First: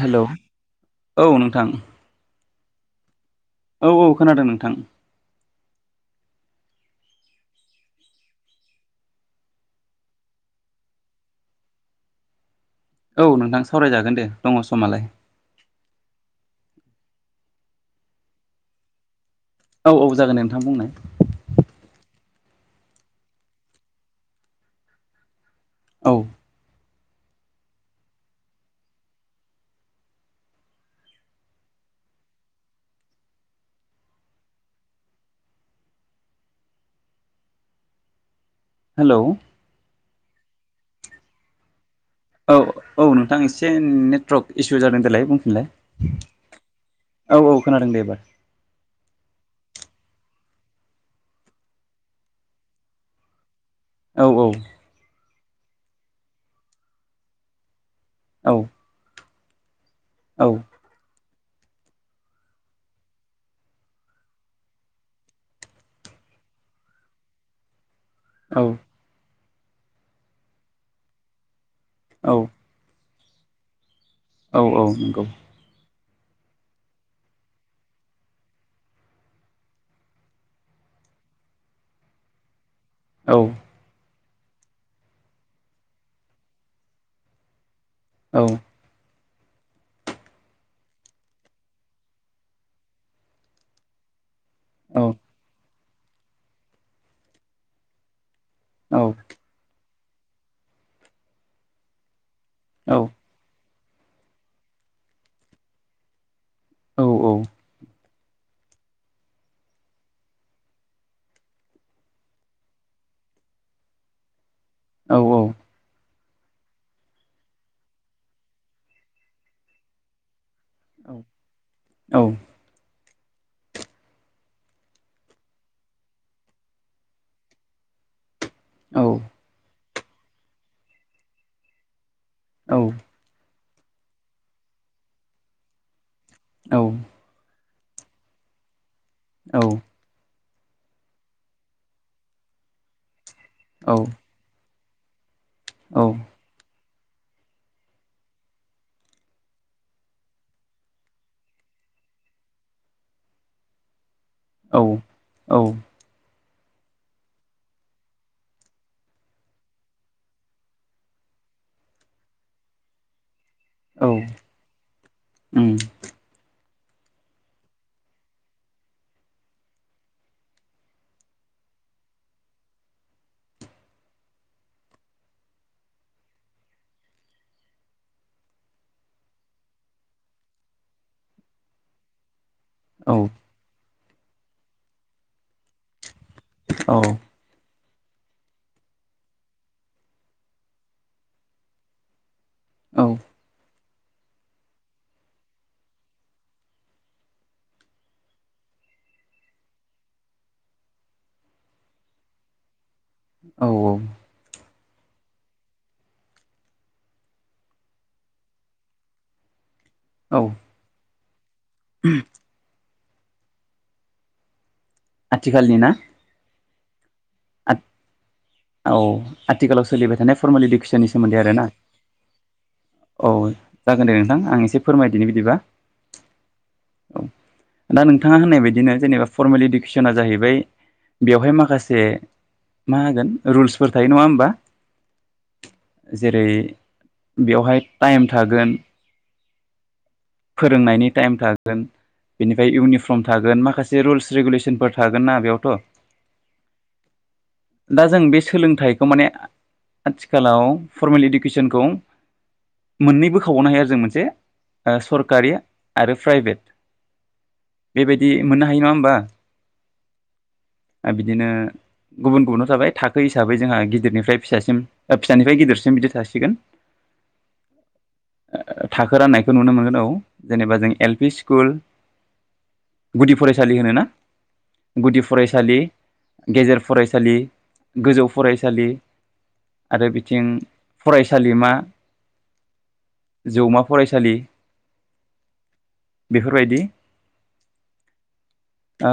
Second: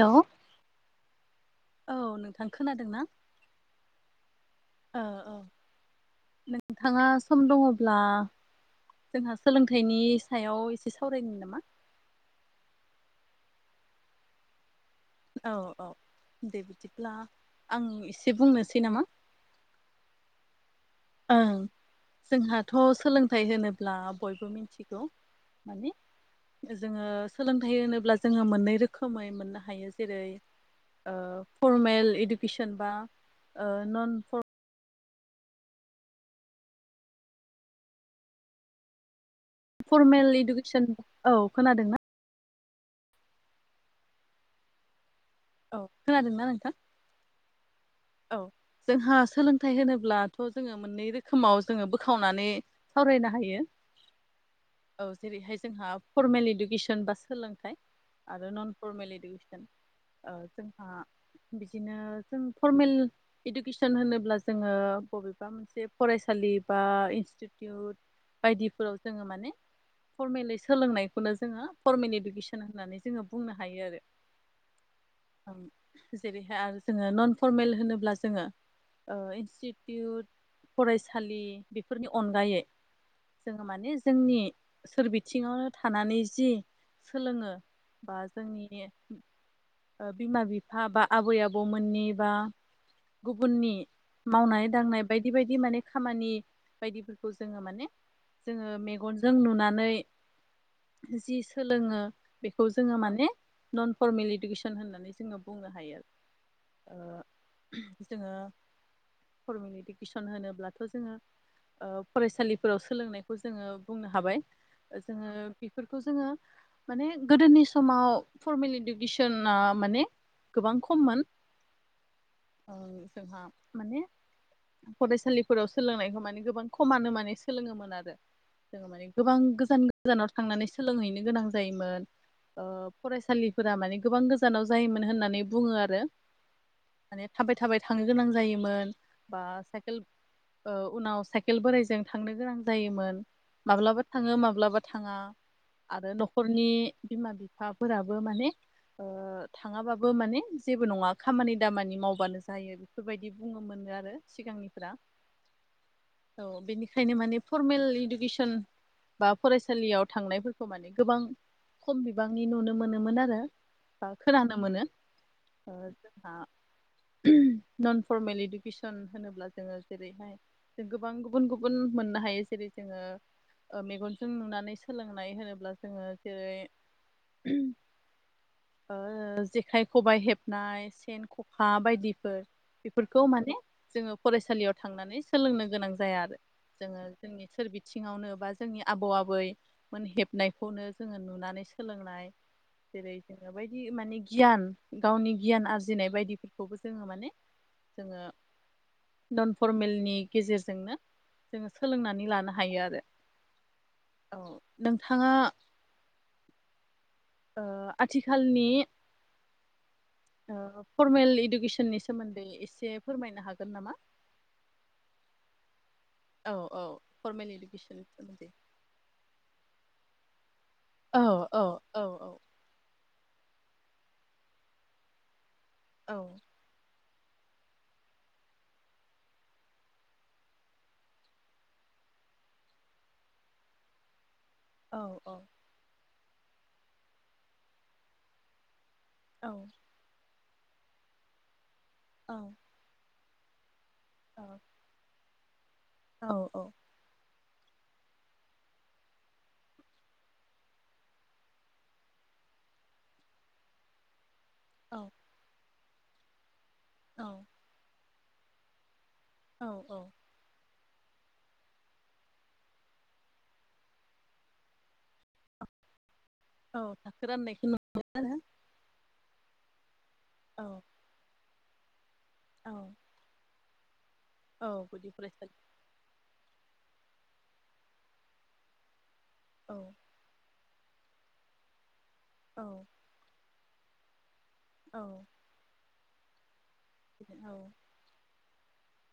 हेल औ नोंथां नोंथां खोनादों ना औ औ खोनादों नोंथां नोंथाङा सम दङब्ला जोंहा सोलोंथाइनि सायाव एसे सावरायनि नामा औ नोंथां सावरायजागोन दे दङ समालाय औ औ दे बिदिब्ला आं एसे बुंनोसै नामा औ औ जागोन नोंथां बुंनाय ओं जोंहाथ सोलोंथाइ होनोब्ला बयबो मिथिगौ मानि? औ जोङो सोलोंथाइ होनोब्ला जोङो मोननै रोखोमै मोननो हायो जेरै ओ फरमेल इडुकेसन बा ओ नन फर हेलौ फरमेल इडुकेसन औ खोनादों ना? औ औ नोंथां एसे नेटवर्क इसु जादों देलाय बुं। औ होनलाय खोनादोंना नोंथां? औ औ खोनादों दे एबार औ जोंहा सोलोंथाइ होनोब्लाथ जोङो मोननै रोखोमाव जोङो बोखावनानै सावरायनो हायो। औ औ औ जेरैहाय जोंहा फरमेल इडुकेसन बा सोलोंथाइ आरो औ नन फरमेल इदु [inaudible] अ औ जोंहा बिदिनो जों फरमेल इडुकेसन होनोब्ला जोङो बबेबा मोनसे फरायसालि बा इनस्टिटिउट औ बायदिफोराव जोङो माने फरमलि सोलोंनायखौनो जोङो फरमेल औ इडुकेसन होननानै जोङो बुंनो हायो आरो। औ औ नंगौ। जेरैहाय आरो जोङो नन फरमेल होनोब्ला जोङो ओ इन्स्टिटिउट फरायसालि बेफोरनि अनगायै औ जों मानि जोंनि सोरबिथिङावनो थानानै जि सोलोङो बा औ जोंनि ओ बिमा बिफा बा आबै आबौमोननि बा गुबुननि मावनाय औ दांनाय बायदि बायदि माने खामानि बायदिफोरखौ जोङो माने जोङो औ मेगनजों नुनानै जि सोलोङो बेखौ जोङो औ माने नन फरमेल इडुकेसन होननानै जोङो बुंनो हायो आरो। औ जोङो फरमेल इदुकेसन होनोब्लाथ' जोङो फरायसालिफोराव सोलोंनायखौ जोङो बुंनो हाबाय। औ जोङो उम बेफोरखौ जोङो माने गोदोनि समाव फरमेल इदुकेसना माने गोबां खममोन जोंहा माने फरायसालिफोराव सोलोंनायखौ माने गोबां खमानो माने सोलोङोमोन आरो जोङो औ माने गोबां गोजान गोजानाव थांनानै सोलोंहैनो गोनां जायोमोन। औ फरायसालिफोरा माने गोबां गोजानाव जायोमोन होननानै बुङो आरो। औ माने थाबाय थाबाय थांनो गोनां जायोमोन बा सायकेल ओ उनाव साइकेल बोराइजों थांनो गोनां जायोमोन‌। माब्लाबा थाङो माब्लाबा थाङा आरो न'खरनि बिमा बिफाफोराबो माने ओ थाङाबाबो माने जेबो नङा खामानि दामानि मावबानो जायो बेफोरबायदि बुङो मोननो आरो औ सिगांनिफ्रा औ औ बेनिखायनो माने फरमेल इडुकेसन बा फरायसालियाव थांनायफोरखौ माने गोबां खम बिबांनि नुनो मोनोमोन आरो। बा खोनानो मोनो ओ। जोंहा नन फरमेल इडुकेसन होनोब्ला जोङो जेरैहाय जों गोबां गुबुन गुबुन मोननो हायो जेरै जोङो मेगनजों नुनानै सोलोंनाय होनोब्ला जोङो जेरै जेखाइ खबाइ हेबनाय सेन ख'खा बायदिफोर इफोखौ मानि जोङो फरायसालियाव थांनानै सोलोंनो गोनां जाया आरो जोङो जोंनि सोरबि आथिङावनो बा जोंनि आबौ आबै मोन हेबनायखौनो जोङो नुनानै सोलोंनाय जेरै जोङो बायदि माने गियान गावनि गियान आरज फुजिनाय बायदिफोरखौबो जोङो माने जोङो नन फरमेलनि गेजेरजोंनो जोङो सोलोंनानै लानो हायो आरो औ औ। नोंथाङा। ओ आथिखालनि औ। फर्मेल इदु इुसन [unintelligible] नि सोमोन्दै एसे फोरमायनो हागोन। नामा। आथिखालनि ना। औ औ। फरमेल इडुकेसननि सोमोन्दै औ आथिखालाव सोलिबाय थानाय। फर्मेल इडुकेसननि औ सोमोन्दै औ आरोना। औ औ औ जागोन दे नोंथां आं एसे फोरमायदिनि बिदिबा। औ। औ दा नोंथाङा होननाय बायदिनो जेनेबा फरमेल इडुकेसना जाहैबाय बेवहाय माखासे। मा होगोन रुल्सफोर थायो नङा होमबा। औ औ। जेरै बेवहाय टाइम थागोन। औ। फोरोंनायनि टाइम थागोन। औ बेनिफ्राय इउनिफर्म फम थागोन माखासे बे रुल्स औ रेगुलेनफोर थागोन ना बेयाव थ'। औ औ। दा जों बे सोलोंथाइखौ माने आथिखालाव फरमेल इडुकेसनखौ मोननै बोखावबावनो हायो आरो जों मोनसे। ओ सरकारि आरो प्राइभेट औ। बेबायदि मोननो हायो नङा होनोमबा औ औ। आ बिदिनो गुबुन गुबुनाव थाबाय थाखो हिसाबै जोंहा गिदिरनिफ्राय फिसासिम फिसानिफ्राय गिदिरसिम बिदि थासि औ थाखो राननायखौ नुयो आरो बेखौ नुनो मोनगोन औ जेनेबा जों एल पि सि स्कुल औ गुदि फरायसा फयसालि होनो ना गुदि फरायसालि गेजेर फरायसालि गोजौ फरायसालि औ आरो बिथिं फरायसालिमा औ जौमा फरायसालि औ बेफोरबायदि औ ओ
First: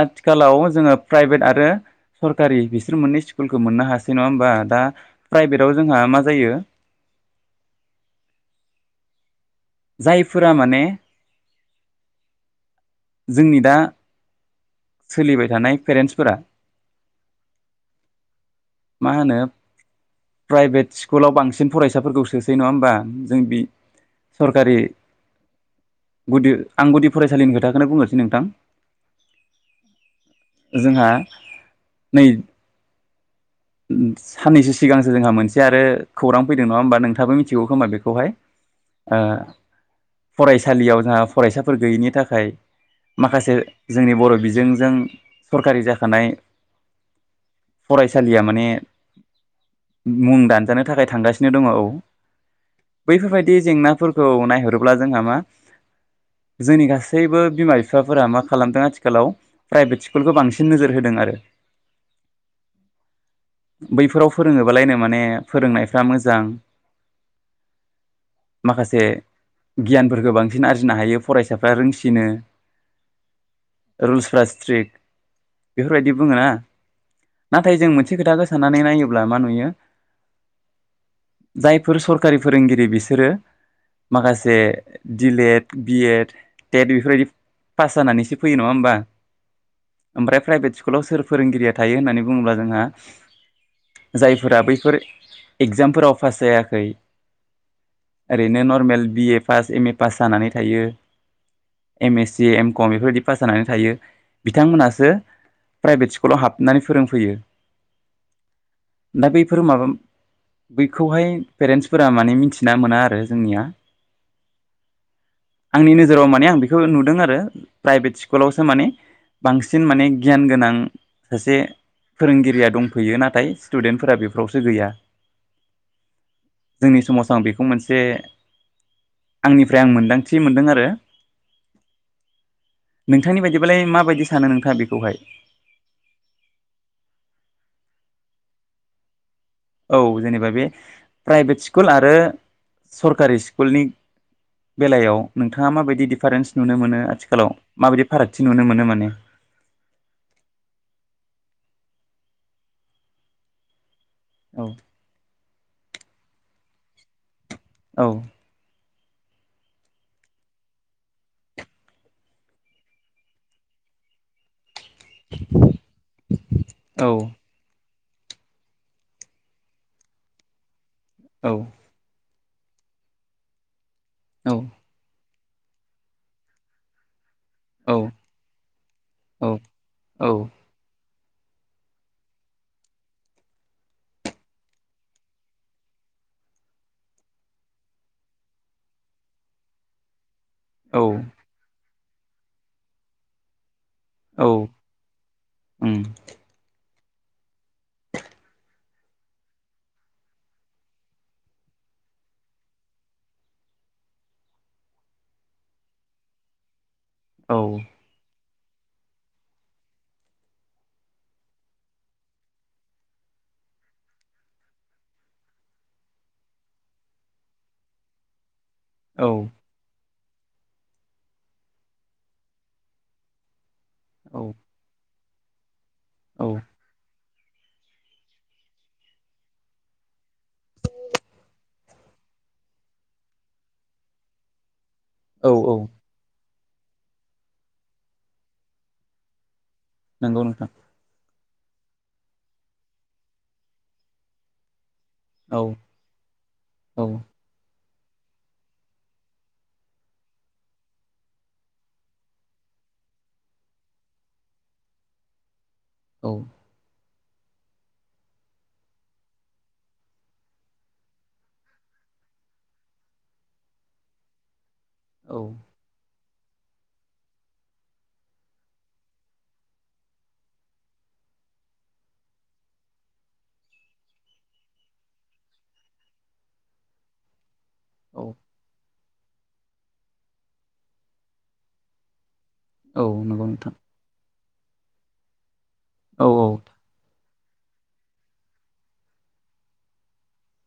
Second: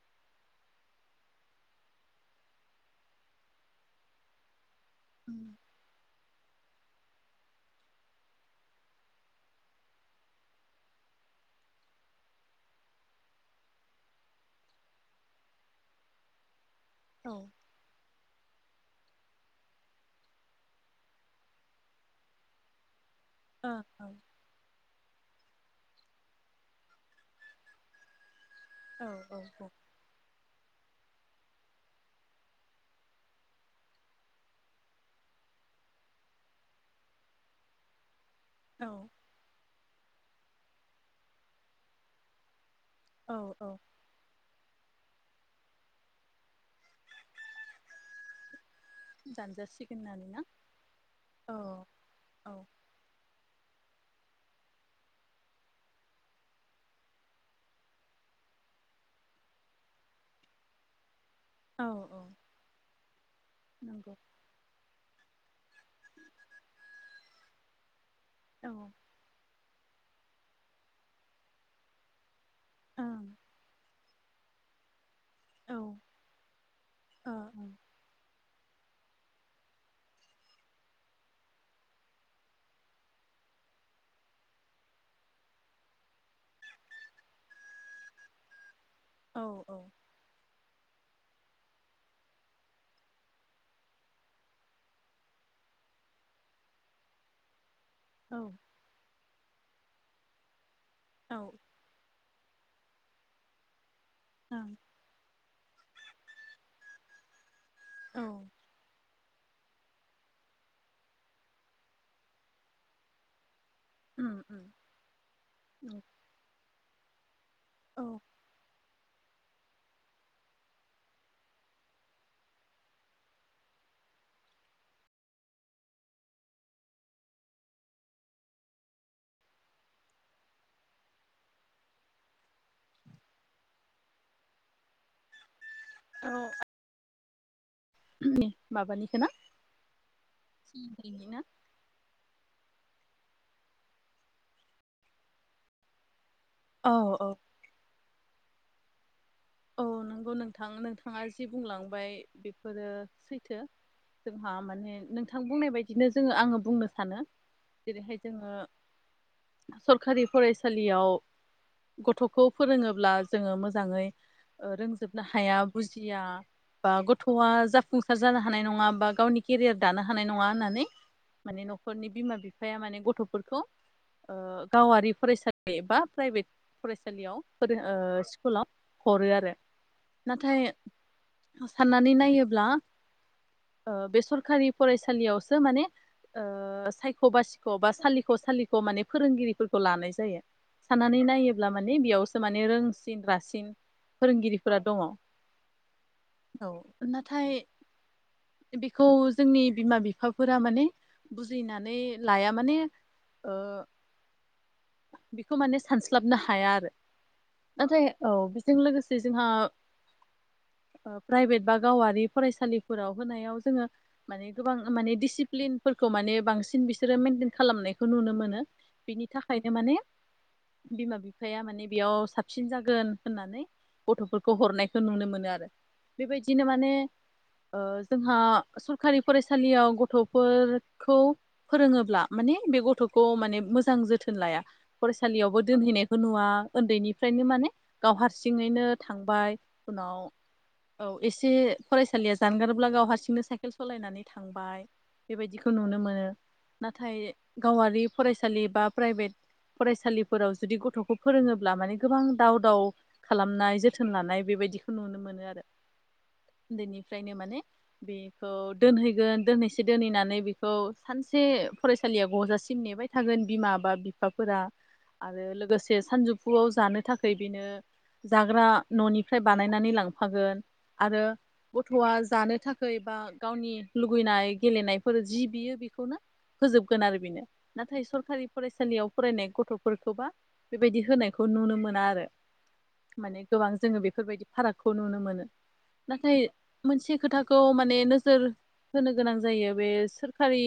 आथिखालाव जोङो प्राइभेट आरो सरकारि बिसोर मोननै स्कुलखौ मोननो हासै नङा होमबा दा उम प्राइभेटाव जोंहा मा जायो जायफोरा माने जोंनि दा सोलिबाय थानाय पेरेन्टसफोरा औ मा होनो प्राइभेट स्कुलाव बांसिन फरायसाफोरखौ सोसै नङा होमबा जों बे औ औ सरखारि गुदि आं गुदि फरायसालिनि खोथाखौनो बुंनोसै नोंथां औ औ औ जोंहा नै साननैसो सिगांसो जोंहा मोनसे आरो खौरां फैदों नङा होमबा नोंथाबो मिथिगौ खोमा बेखौहाय औ ओ फरायसालियाव जोंहा फरायसाफोर गैयैनि थाखाय औ माखासे औ जोंनि बर' बिजोंजों सरखारि जाखानाय सालिया माने दानजासिगोन होननानै मुं ना दानजानो थाखाय थांगासिनो दङ औ औ बैफोरबायदि जेंना फोरखौ नायहरोब्ला जोंहा मा जोंनि गासैबो बिमा बिफाफोरा मा खालामदों आथिखालाव प्राइभेट स्कुलखौ बांसिन नोजोर होदों आरो औ औ नंगौ बैफोराव फोरोङोबालायनो माने फोरोंनायफ्रा मोजां औ माखासे गियानफोरखौ बांसिन आरजिनो हायो फरायसाफ्रा रोंसिनो [unintelligible] रुलसफोरा स्ट्रिक्ट औ ओ बेफोरबायदि बुङोना ओं जों मोनसे खोथाखौ साननानै नायोब्ला मा नुयो जायफोर सरखारि फोरोंगिरि बिसोरो माखासे दिलेद बि एड टेट बेफोरबायदि पास जानानैसो फैयो नङा होमबा औ औ ओमफ्राय प्राइभेट स्कुल स्कुलाव सोर फोरोंगिरिया थायो होननानै बुङोब्ला जोंहा जायफोरा बैफोर एगजामफोराव पास जायाखै औ ओरैनो normal B A pass M A pass जानानै थायो औ एमेस जे एम कम बेफोरबायदि पास जानानै थायो ओं बिथांमोनासो प्राइभेट स्कुलाव हाबनानै फोरों फैयो औ दा बैफोर माबा बैखौहाय पेरेन्टसफोरा माने मिथिना मोना आरो जोंनिया उम आंनि उम नोजोराव माने आं बेखौ नुदों आरो आरो औ प्राइभेट स्कुलावसो माने बांसिन माने गियान गोनां सासे फोरोंगिरिया दंफैयो नाथाय स्टुडेन्टफोरा बेफोरावसो गैया जोंनि समाजाव आं बेखौ मोनसे आंनिफ्राय आं मोनदांथि मोनदों आरो नोंथांनि बायदिबालाय माबायदि सानो नोंथाङा बेखौ खौहाय माबानिखौ ना औ जेनेबा बे सोलोंथाइनि ना? प्राइभेट स्कुल आरो सरकारि स्कुलनि बेलायाव नोंथाङा माबायदि डिफारेन्स नुनो औ मोनो औ आथिखालाव माबायदि फारागथि नुनो मोनो माने औ नंगौ नोंथां नोंथाङा जि बुंलांबाय बेफोरो सैथो जोंहा औ माने नोंथां बुंनाय बायदि बिदिनो जोङो आङो बुंनो सानो औ जेरैहाय जोङो सरखारि फरायसालियाव गथ'खौ फोरोङोब्ला जोङो मोजाङै रोंजोबनो हाया बुजिया बा औ गथ'आ जा फुंसार जानो हानाय नङा बा गावनि केरियार दानो हानाय नङा होननानै औ माने न'खरनि बिमा बिफा [unintelligible] माने गथ'फोरखौ औ ओ गावारि फरायसालि एबा प्राइभेट फरायसालियाव औ [unintelligible] स्कुलाव हरो आरो औ नाथाय साननानै नायोब्ला बे सरखारि फरायसालियावसो माने सायख' बासिख' बा सालिख' सालिख' माने फोरोंगिरिफोरखौ लानाय जायो। औ साननानै नायोब्ला माने बेयावसो माने रोंसिन रासिन [unintelligible] औ फोरोंगिरिफोरा दङ उम औ। नाथाय बेखौ जोंनि बिमा बिफाफोरा माने बुजिनानै लाया माने ओ बेखौ माने सानस्लाबनो हाया आरो। औ नाथाय औ जों लोगोसे जोंहा प्राइभेट बा गावारि फरायसालिफोराव होनायाव जोङो माने गोबां माने डिसिप्लिनफोरखौ माने बांसिन बिसोरो मेनटेन खालामनायखौ नुनो मोनो। बिनि औ। थाखायनो माने बिमा बिफाया माने बेयाव साबसिन जागोन होननानै गथ' औ फोरखौ हरनायखौ नुनो मोनो। [unintelligible] औ बेबायदिनो माने ओजोंहा सरखारि फरायसालियाव गथ'फोरखौ फोरोङोब्ला माने बे गथ'खौ माने मोजां जोथोन लाया औ फरायसालियावबो औ दोनहैनायखौ नुवा उन्दैनिफ्रायनो माने गाव हारसिङैनो थांबाय उनाव नंगौ नोंथां औ एसे फरायसालिया जानगारब्ला गाव हारसिंनो साइकेल सालायनानै थांबाय औ बेबायदिखौ नुनो मोनो औ नाथाय गावारि फरायसालि बा प्राइभेट फरायसालिफोराव जुदि गथ'खौ फोरोङोब्ला माने गोबां दाव- दाव खालामनाय जोथोन लानाय बेबायदिखौ नुनो मोनो आरो। औ उन्दैनि उन्दैनिफ्रायनो माने बेखौ दोनहैगोन दोनहैसे दोनहैनानै बेखौ सानसे फरायसालिया ग'जासिम नेबाय थागोन बिमा बा बिफाफोरा औ आरो लोगोसे [unintelligible] [unintelligible] जानो थाखाय बेनो जाग्रा न'निफ्राय बानायनानै लांफागोन आरो गथ'आ जानो थाखायै बा गावनि लुुबैनाय गेलेनायफोर जि बियो बेखौनो होजोबगोन आरो बेनो। नाथाय सरकारि फरायसालियाव फरायनाय गथ'फोरखौबा बेबायदि होनायखौ नुनो मोना आरो। औ माने नंगौ गोबां नोंथां जोङो बेफोरबायदि फारागखौ नुनो मोनो। औ नाथाय मोनसे खोथा खौ माने नोजोर होनो गोनां जायो बे सोरखारि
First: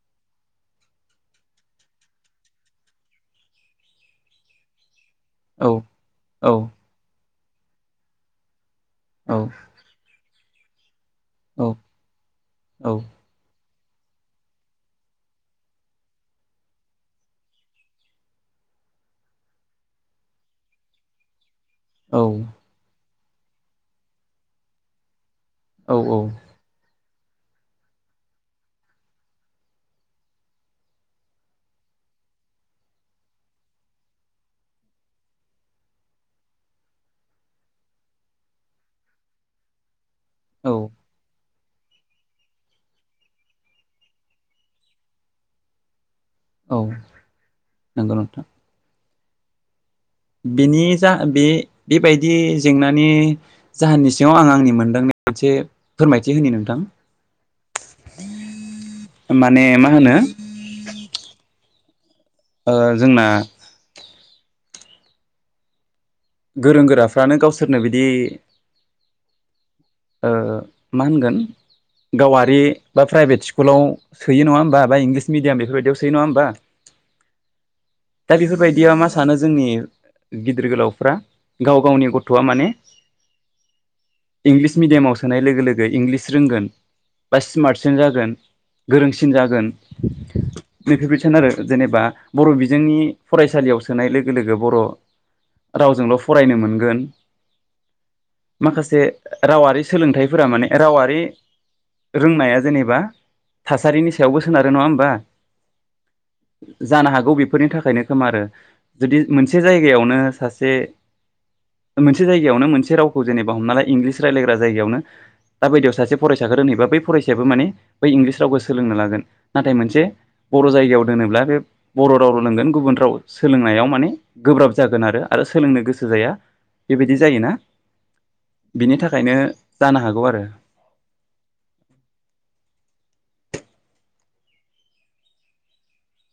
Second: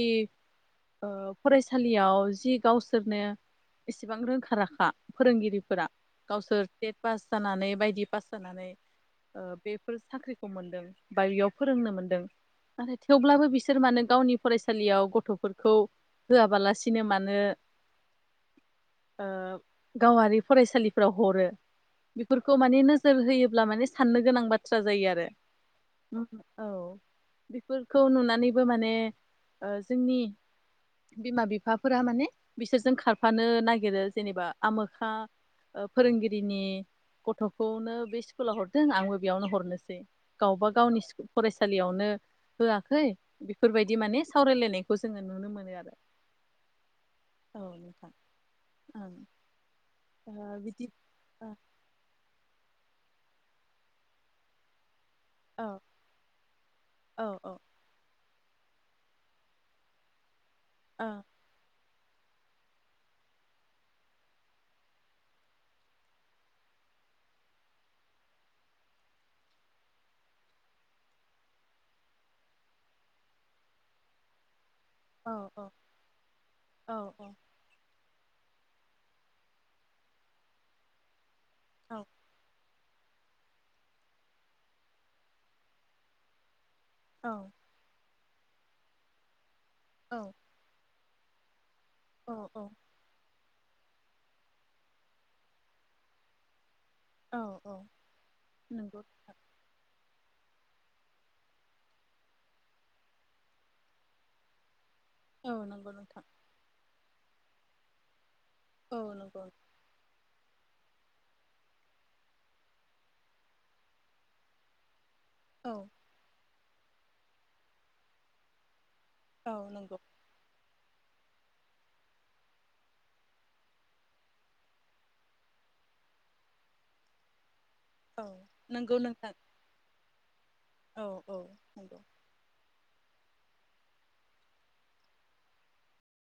ओ फरायसालियाव जि गावसोरनो इसेबां रोंखा राखा औ फोरोंगिरिफोरा औ गावसोर टेट पास जानानै बायदि पास जानानै औ बेफोर साख्रि मोनदों। बा बेयाव फोरोंनो मोनदों। नाथाय औ थेवब्लाबो बिसोर इसोर मानो गावनि फरायसालियाव गथ'फोरखौ होआबालासिनो मानो [inaudible] ओ गावारि फरायसालिफोराव हरो। बेफोरखौ औ माने नो जोर होयोब्ला माने साननो गोनां बाथ्रा जायो आरो। ओम औ। बेफोरखौ नुनानैबो माने ओ जोंनि [inaudible] बिमा बिफाफोरा माने बिसोरजों खारफानो नागिरो जेनेबा आमोखा ओ फोरोंगिरिनि गथ'खौनो बे स्कुलाव हरदों आंबो बेयावनो हरनोसै। गावबा गावनि औ स- फराय सालियावनो होआखै बेफोरबायदि माने सावरायलायनायखौ जोङो नुनो मोनो आरो। औ [inaudible] नोंगौ नोंथां। ओं ओ बिनि बिदि जा- बे ओ बेबायदि जेंना नि जाहोनि सिङाव आंनि मोनदांनाय मोनसे औ फोरमायथि होनि नोंथां। औ औ [inaudible] माने मा होनो। ओं। ओ जोंना गोरों गोराफ्रानो गावसोरनो बिदि [inaudible] ओ मा होनगोन गावारि बा प्राइभेट स्कुलाव सोयो नङा होमबा? बा इंलिस औ मिडियाम औ बेफोरबायदियावसै नङा होमबा? औ दा बेफोरबायदिया मा सानो जोंनि गिदिर गोलाव फ्रा। गाव औ गावनि गथ'आ माने [inaudible] इंलिस मिडियामाव सोनाय लोगो लोगो इंलिस रोंगोन। औ बा सिमार्टसिन‌ जागोन। गोरोंसिन जागोन। औ। नै बेफोरबायदि सानो आरो। जेनेबा बर' बिजोंनि फरायसालियाव सोनाय लोगो लोगो बर' रावजोंल' फरायनो मोनगोन। औ औ औ माखासे नंगौ रावारि सोलोंथाइ फोरा माने रावारि रोंनाया जेनेबा थासारिनि सायावबो सोनारो नङा होन औ नोंगौ नोंथां। जानो हागौ बेफोरनि थाखायनो खोमा आरो। औ जुदि नंगौ मोनसे जायगायावनो सासे जे मोनसे जायगायावनो मोनसे रावखौ जेनेबा हमना ला इंलिस रायज्लायग्रा जायगायावनो। दा औ बायदियाव सासे फरायसा रोननैबा बै फरायसायाबो माने बै इंलिस रावखौ सोलोंनो ला गोन औ नाथाय नंगौ मोनसे बर' जाय याव दोनोब्ला बे बर' राव लोंगोन गुबुन राव सोलोंनायाव माने गोब्राब जागोन आरो आरो सोलोंनो गोसो जाया बेबायदि जायोना औ नंगौ बिनि नोंथां थाखायनो जानो हागौ आरो ओ औ औ नंगौ